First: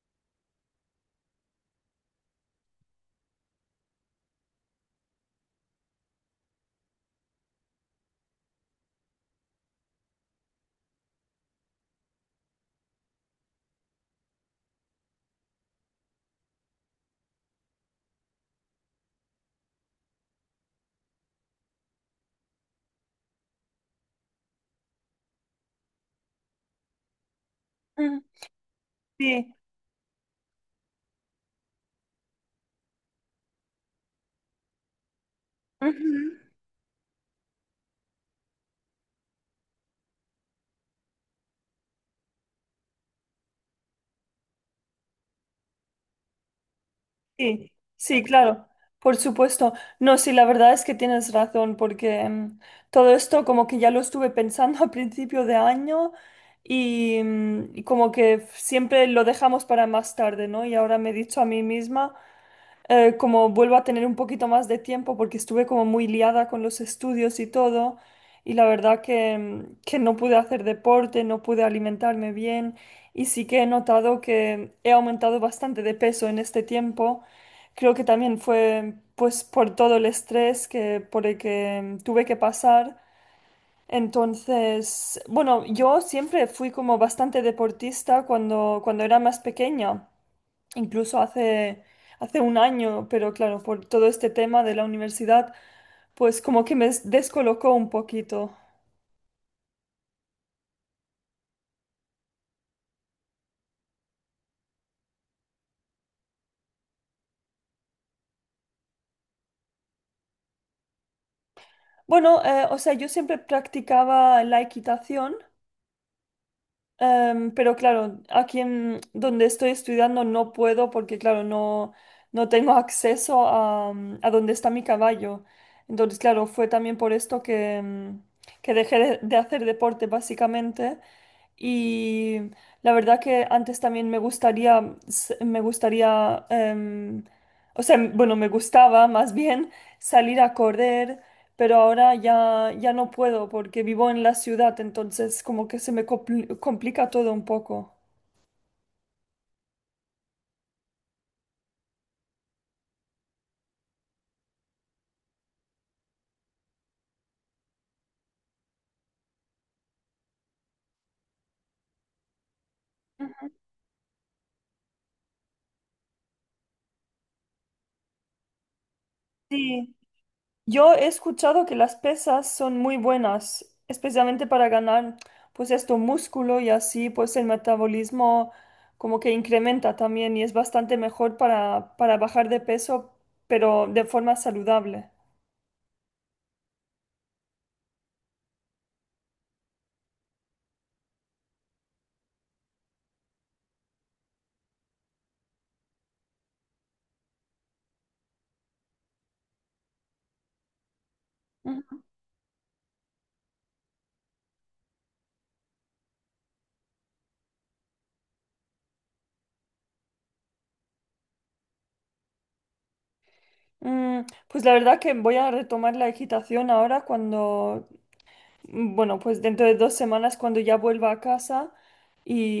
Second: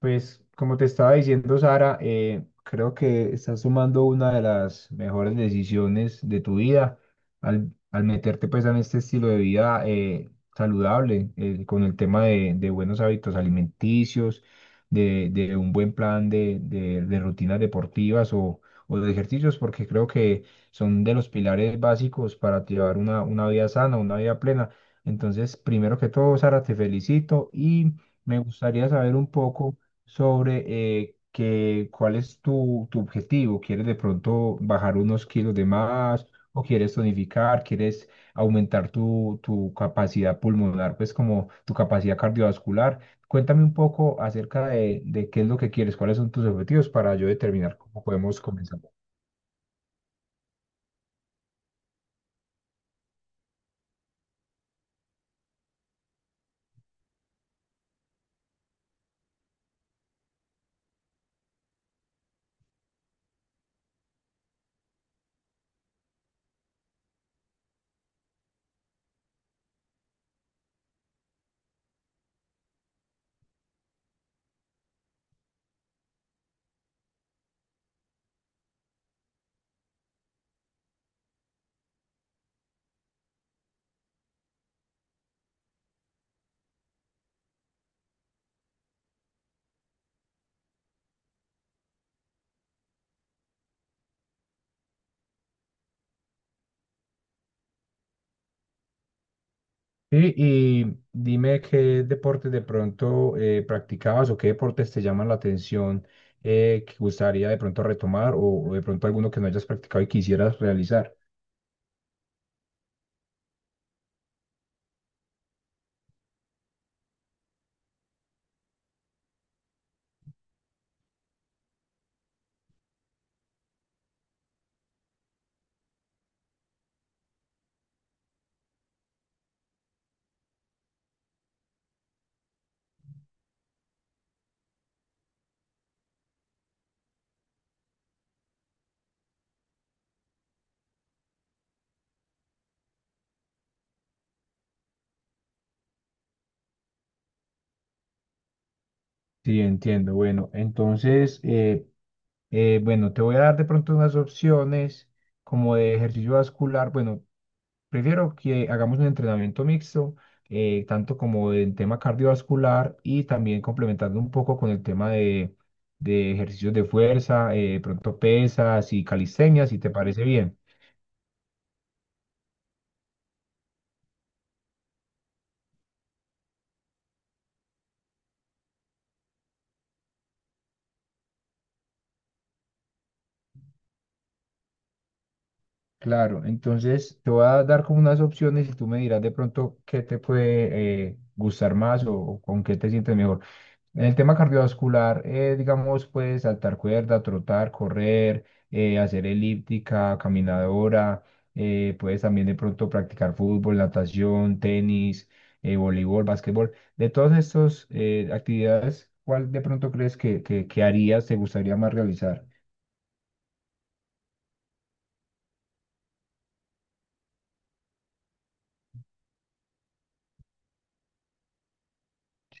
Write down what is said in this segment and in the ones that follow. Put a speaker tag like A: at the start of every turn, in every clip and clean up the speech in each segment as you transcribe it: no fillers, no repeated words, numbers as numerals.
A: Pues como te estaba diciendo, Sara, creo que estás tomando una de las mejores decisiones de tu vida al meterte pues en este estilo de vida saludable, con el tema de buenos hábitos alimenticios, de un buen plan de rutinas deportivas o de ejercicios, porque creo que son de los pilares básicos para llevar una vida sana, una vida plena. Entonces, primero que todo, Sara, te felicito y
B: Mm,
A: me gustaría saber un
B: sí,
A: poco sobre cuál es tu objetivo. ¿Quieres de pronto bajar unos kilos de más
B: ujú,
A: o quieres tonificar? ¿Quieres aumentar tu capacidad pulmonar, pues como tu capacidad cardiovascular? Cuéntame un poco acerca de qué es lo que quieres, cuáles son tus objetivos para yo
B: sí,
A: determinar cómo
B: sí,
A: podemos
B: claro,
A: comenzar.
B: por supuesto. No, sí, la verdad es que tienes razón, porque todo esto como que ya lo estuve pensando a principio de año y como que siempre lo dejamos para más tarde, ¿no? Y ahora me he dicho a mí misma, como vuelvo a tener un poquito más de tiempo porque estuve como muy liada con los estudios y todo y la verdad que no pude hacer deporte, no pude alimentarme bien y sí que he notado que he aumentado bastante de peso en este tiempo. Creo que también fue pues por todo el estrés por el que tuve que pasar. Entonces, bueno, yo siempre fui como bastante deportista cuando era más pequeña, incluso hace un año, pero claro, por todo este tema de la universidad, pues como que me descolocó un poquito.
A: Sí, y dime qué deportes de pronto practicabas o qué deportes te llaman la atención que gustaría de pronto retomar o de pronto alguno que no hayas practicado y quisieras realizar.
B: Bueno, o sea, yo siempre practicaba la equitación. Pero claro, aquí en donde estoy estudiando no puedo, porque claro, no, no tengo acceso a donde está mi caballo. Entonces, claro, fue también por esto que dejé de hacer deporte básicamente. Y la verdad que antes también me gustaría, o sea, bueno, me gustaba más bien salir a correr, pero ahora ya, ya no puedo porque vivo en la ciudad, entonces como que se me complica todo un poco.
A: Sí, entiendo. Bueno, entonces, bueno, te voy a dar de pronto unas opciones como de ejercicio vascular. Bueno, prefiero que hagamos un entrenamiento mixto, tanto como en tema cardiovascular y
B: Ujú.
A: también complementando un poco con el tema de ejercicios de fuerza, pronto pesas y calistenia, si te
B: Sí,
A: parece bien.
B: yo he escuchado que las pesas son muy buenas, especialmente para ganar pues esto músculo, y así pues el metabolismo como que incrementa también y es bastante mejor para bajar de peso, pero de forma saludable.
A: Claro, entonces te voy a dar como unas opciones y tú me dirás de pronto qué te puede gustar más o con qué te sientes mejor. En el tema cardiovascular, digamos, puedes saltar cuerda, trotar, correr, hacer elíptica, caminadora, puedes también de pronto practicar fútbol, natación, tenis, voleibol, básquetbol. De todas estas actividades, ¿cuál de pronto crees que harías, te gustaría más realizar?
B: Pues la verdad que voy a retomar la equitación ahora cuando Bueno, pues dentro de 2 semanas cuando ya vuelva a casa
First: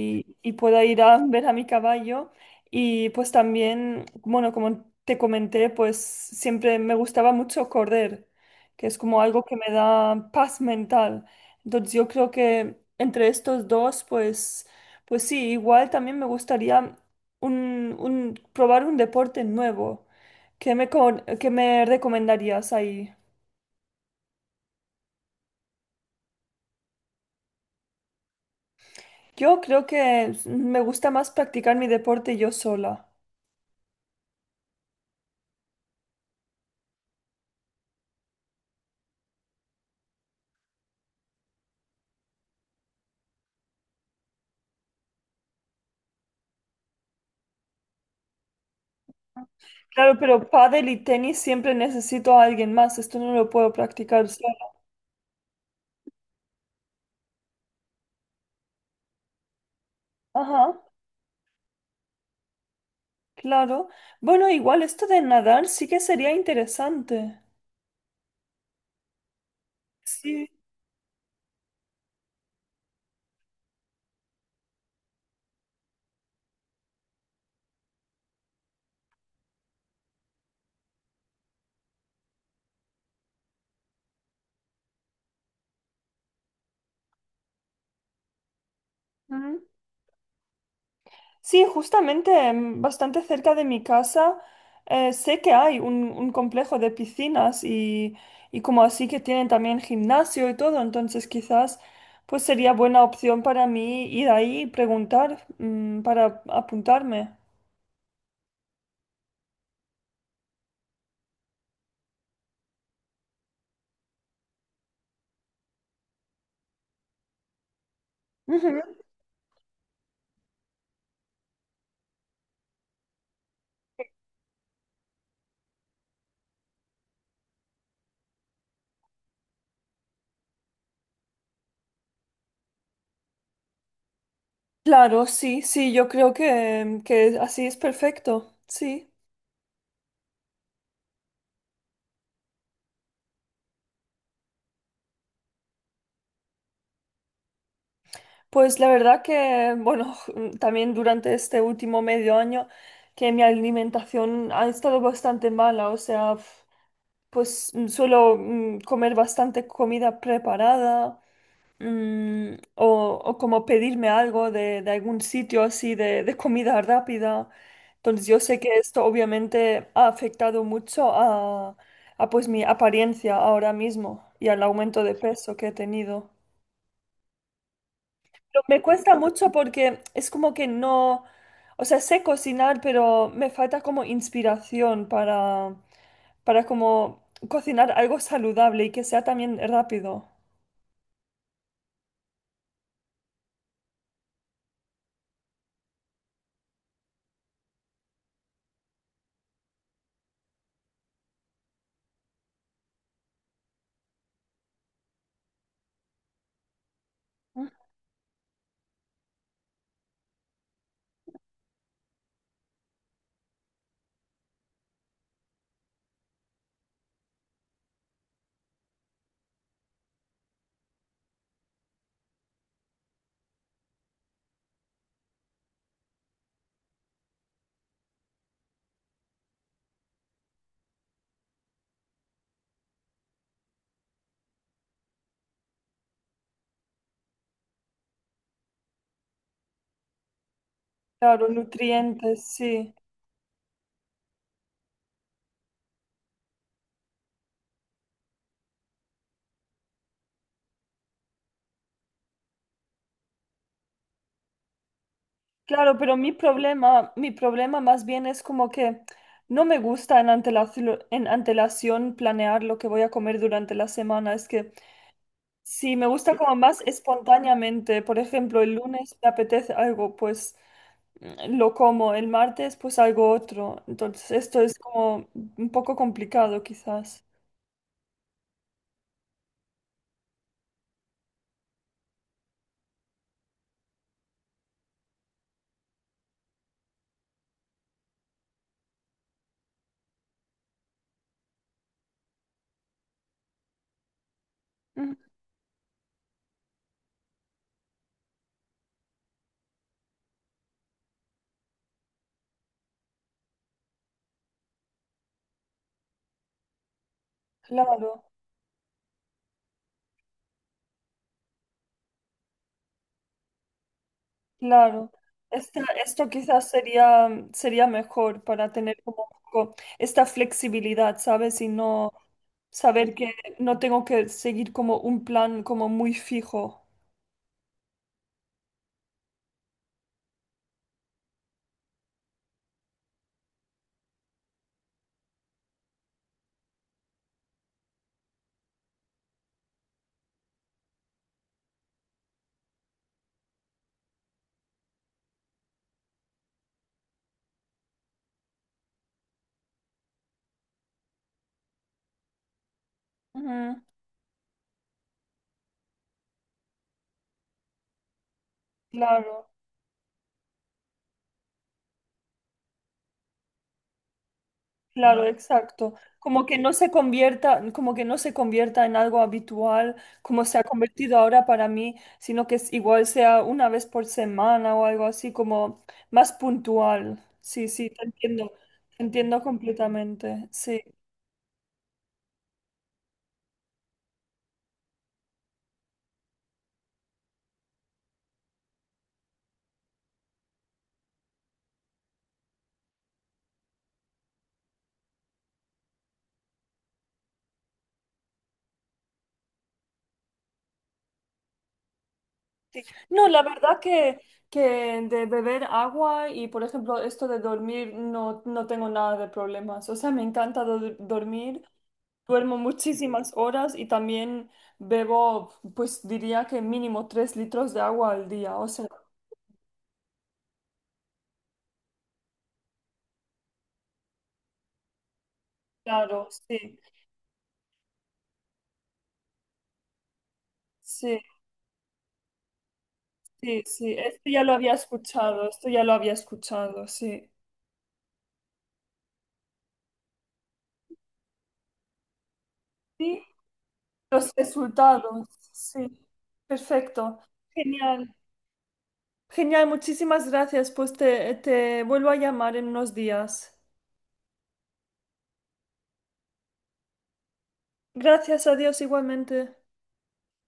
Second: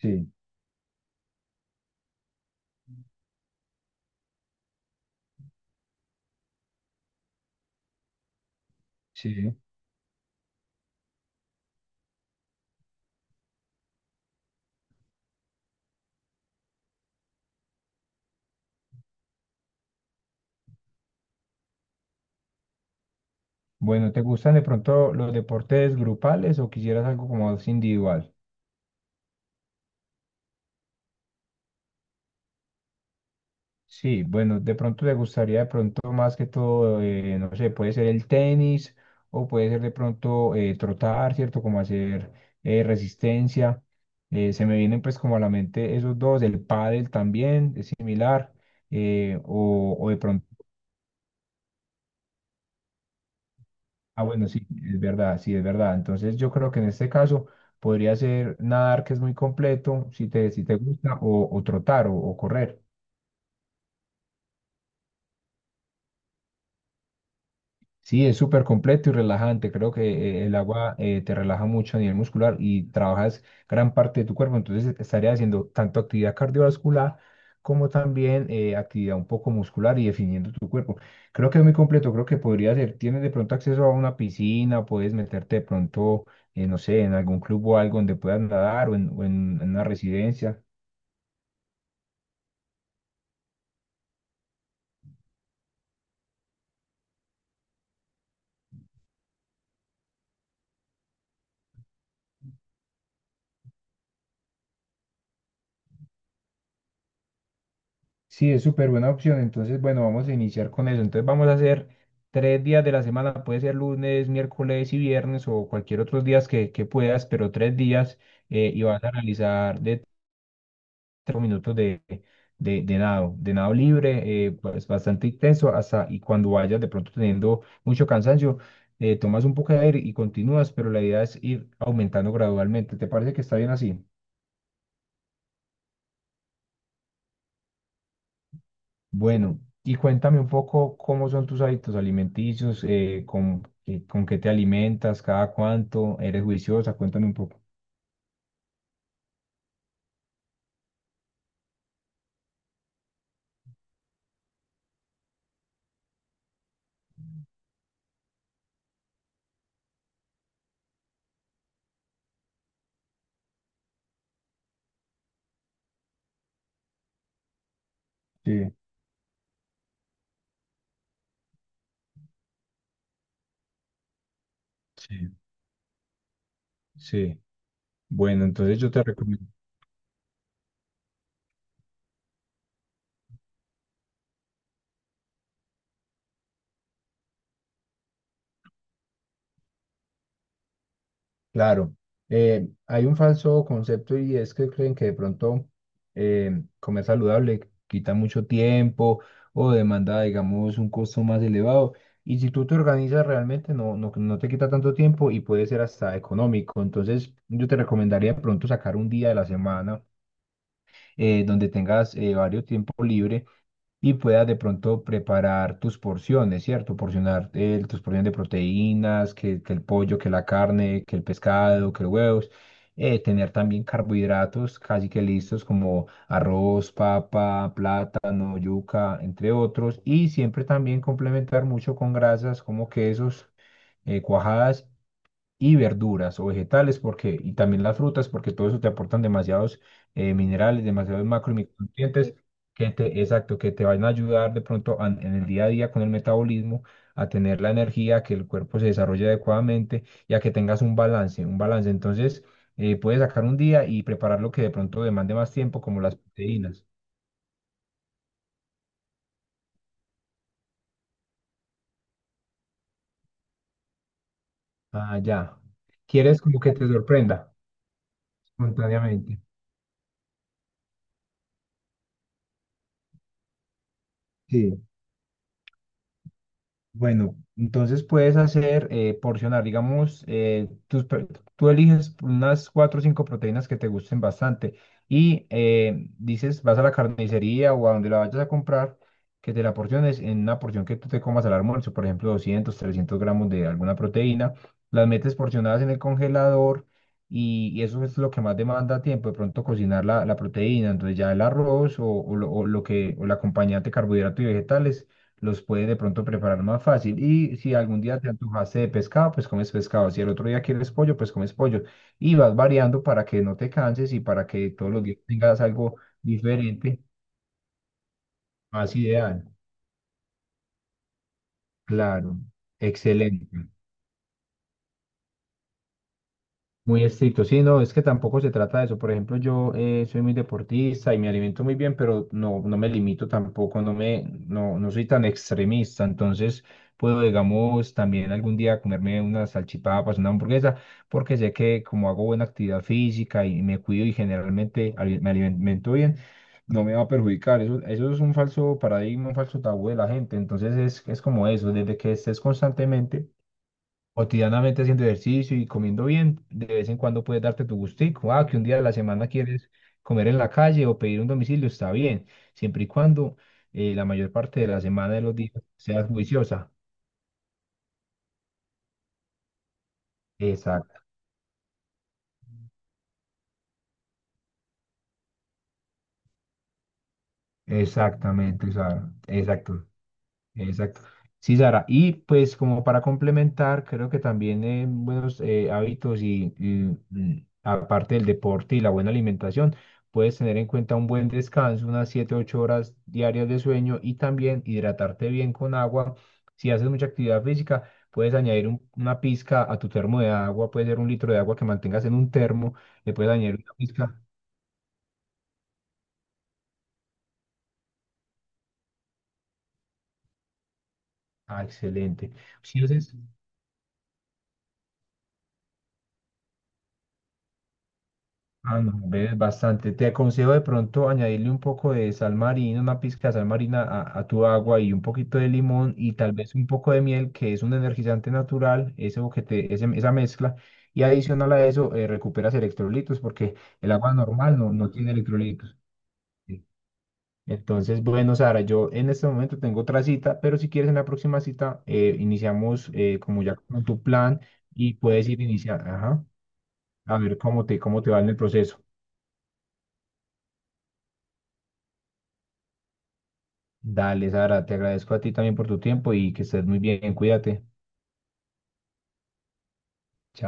A: Sí,
B: y pueda ir a ver a mi caballo. Y pues también, bueno, como te comenté, pues siempre me gustaba mucho correr, que es como algo
A: sí.
B: que me da paz mental. Entonces yo creo que entre estos dos, pues sí, igual también me gustaría probar un deporte nuevo. ¿Qué me recomendarías ahí?
A: Bueno, ¿te gustan de pronto los deportes grupales o quisieras algo como más individual?
B: Yo creo que me gusta más practicar mi deporte yo sola.
A: Sí, bueno, de pronto le gustaría de pronto más que todo, no sé, puede ser el tenis o puede ser de pronto trotar, ¿cierto? Como hacer resistencia. Se me vienen pues como a la mente esos dos, el pádel también es similar, o
B: Claro,
A: de pronto,
B: pero pádel y tenis siempre necesito a alguien más. Esto no lo puedo
A: ah,
B: practicar
A: bueno,
B: sola.
A: sí, es verdad, sí, es verdad. Entonces yo creo que en este caso podría ser nadar que es muy completo, si te
B: Ajá,
A: gusta, o trotar o correr.
B: claro. Bueno, igual esto de nadar sí que sería interesante.
A: Sí, es súper completo y relajante. Creo que
B: Sí.
A: el agua te relaja mucho a nivel muscular y trabajas gran parte de tu cuerpo. Entonces estaría haciendo tanto actividad cardiovascular como también actividad un poco muscular y definiendo tu cuerpo. Creo que es muy completo. Creo que podría ser. Tienes de pronto acceso a una piscina, puedes meterte de pronto, no sé, en algún club o algo donde puedas nadar o en, o en
B: Ujú.
A: en una residencia.
B: Sí, justamente bastante cerca de mi casa, sé que hay un complejo de piscinas, y como así que tienen también gimnasio y todo, entonces quizás pues sería buena opción para mí ir ahí y preguntar, para apuntarme.
A: Sí, es súper buena opción. Entonces, bueno, vamos a iniciar con eso. Entonces, vamos a hacer 3 días de la semana. Puede ser lunes, miércoles y viernes o cualquier otros días que puedas, pero 3 días
B: Ujú.
A: y vas a realizar de 3 minutos de nado libre, pues bastante intenso hasta y cuando vayas de pronto teniendo mucho cansancio, tomas un poco de aire y continúas, pero la idea es ir aumentando gradualmente. ¿Te parece que está bien así?
B: Claro, sí, sí, yo creo que así es perfecto, sí.
A: Bueno, y cuéntame un poco cómo son tus hábitos alimenticios, con qué te alimentas, cada cuánto, eres juiciosa, cuéntame un poco.
B: Pues la verdad que, bueno, también durante este último medio año que mi alimentación ha estado bastante mala, o sea. Pues suelo comer bastante comida preparada, o como pedirme algo de algún sitio, así de comida rápida. Entonces yo sé que
A: Sí.
B: esto obviamente ha afectado mucho a pues mi apariencia ahora mismo y al aumento de
A: Sí.
B: peso que he tenido.
A: Sí, bueno, entonces
B: Me
A: yo te
B: cuesta
A: recomiendo.
B: mucho porque es como que no, o sea, sé cocinar, pero me falta como inspiración para como cocinar algo saludable y que sea también rápido.
A: Claro, hay un falso concepto y es que creen que de pronto comer saludable quita mucho tiempo o demanda, digamos, un costo más elevado. Y si tú te organizas realmente, no, no, no te quita tanto tiempo y puede ser hasta económico. Entonces, yo te recomendaría de pronto sacar un día de la semana donde tengas varios tiempo libre y puedas de pronto preparar tus porciones, ¿cierto? Porcionar tus porciones de proteínas, que el pollo, que la carne, que el pescado, que los huevos. Tener también carbohidratos casi que listos como arroz, papa, plátano, yuca, entre otros. Y siempre también complementar mucho con grasas como quesos, cuajadas y verduras o vegetales porque, y también las frutas porque todo eso te aportan demasiados minerales, demasiados
B: Claro,
A: macro y micronutrientes
B: nutrientes, sí.
A: exacto, que te van a ayudar de pronto en el día a día con el metabolismo a tener la energía, a que el cuerpo se desarrolle adecuadamente y a que tengas un balance, un balance. Entonces, puedes sacar un día y preparar lo que de pronto demande más tiempo,
B: Claro,
A: como las
B: pero
A: proteínas.
B: mi problema más bien es como que no me gusta en antelación planear lo que voy a comer durante la semana. Es que.
A: Ah, ya.
B: Sí, me gusta
A: ¿Quieres
B: como
A: como que
B: más
A: te sorprenda
B: espontáneamente. Por ejemplo, el lunes me
A: espontáneamente?
B: apetece algo, pues lo como. El martes, pues algo otro. Entonces, esto es
A: Sí.
B: como un poco complicado, quizás.
A: Bueno, entonces puedes hacer porcionar, digamos, tú eliges unas cuatro o cinco proteínas que te gusten bastante y dices, vas a la carnicería o a donde la vayas a comprar, que te la porciones en una porción que tú te comas al almuerzo, por ejemplo, 200 300 gramos de alguna proteína, las
B: Mm,
A: metes porcionadas en el congelador y eso es lo que más demanda tiempo, de pronto cocinar la proteína, entonces ya el arroz o el acompañante carbohidrato y vegetales los puede de pronto preparar más fácil. Y si algún
B: claro,
A: día te antojaste de pescado, pues comes pescado. Si el otro día quieres pollo, pues comes pollo. Y vas variando para que no te canses y para que todos los
B: claro.
A: días tengas algo
B: Esto quizás
A: diferente,
B: sería mejor para
A: más
B: tener como un
A: ideal.
B: poco esta flexibilidad, ¿sabes? Y no
A: Claro,
B: saber que
A: excelente.
B: no tengo que seguir como un plan como muy fijo.
A: Muy estricto, sí, no, es que tampoco se trata de eso. Por ejemplo, yo soy muy deportista y me alimento muy bien, pero no, no me limito tampoco, no, no soy tan extremista. Entonces, puedo, digamos, también algún día comerme unas salchipapas, una hamburguesa, porque sé que como hago buena actividad física y me cuido y generalmente me alimento bien, no me va a perjudicar. Eso es un falso paradigma, un falso tabú de la gente. Entonces, es como eso, desde que estés constantemente
B: Ujú,
A: cotidianamente haciendo ejercicio y comiendo bien, de vez en cuando puedes darte tu gustico. Ah, que un día de la semana
B: claro.
A: quieres comer en la calle o pedir un domicilio, está bien, siempre y cuando la mayor parte de la semana de
B: Claro,
A: los días
B: exacto.
A: seas
B: Como que
A: juiciosa.
B: no se convierta, como que no se convierta en algo habitual, como se ha
A: Exacto,
B: convertido ahora para mí, sino que igual sea una vez por semana o algo así, como más puntual. Sí, sí,
A: exactamente, o
B: te
A: sea,
B: entiendo
A: exacto.
B: completamente. Sí,
A: Exacto. Sí, Sara. Y pues como para complementar, creo que también buenos hábitos aparte del deporte y la buena alimentación, puedes tener en cuenta un buen descanso, unas 7 8 horas diarias de sueño y también hidratarte bien con agua. Si haces mucha actividad física, puedes añadir una pizca a tu termo de agua, puede ser un litro de agua que mantengas en un termo,
B: sí.
A: le
B: No,
A: puedes
B: la
A: añadir una
B: verdad que,
A: pizca.
B: que de beber agua y, por ejemplo, esto de dormir, no, no tengo nada de problemas. O sea, me encanta dormir.
A: Ah, excelente.
B: Duermo
A: Si haces,
B: muchísimas horas y también bebo, pues diría que mínimo 3 litros de agua al día. O
A: ah,
B: sea,
A: no, ves bastante. Te aconsejo de pronto añadirle un poco de sal marina, una pizca de sal marina a tu agua y un poquito de limón y
B: claro,
A: tal vez un
B: sí,
A: poco de miel, que es un energizante natural, eso esa mezcla. Y
B: sí,
A: adicional a eso, recuperas electrolitos porque
B: sí, sí.
A: el agua
B: Esto ya lo
A: normal
B: había
A: no, no tiene
B: escuchado, esto
A: electrolitos.
B: ya lo había
A: Sí.
B: escuchado, sí.
A: Entonces, bueno, Sara, yo en este momento tengo otra cita, pero si quieres en la próxima cita, iniciamos
B: Sí,
A: como ya con tu
B: los
A: plan y
B: resultados,
A: puedes ir iniciando,
B: sí.
A: ajá, a
B: Perfecto.
A: ver cómo te
B: Genial.
A: va en el proceso.
B: Genial, muchísimas gracias. Pues te vuelvo a llamar en unos días.
A: Dale, Sara, te agradezco a ti también por tu tiempo y que estés muy bien, cuídate.
B: Gracias a Dios igualmente.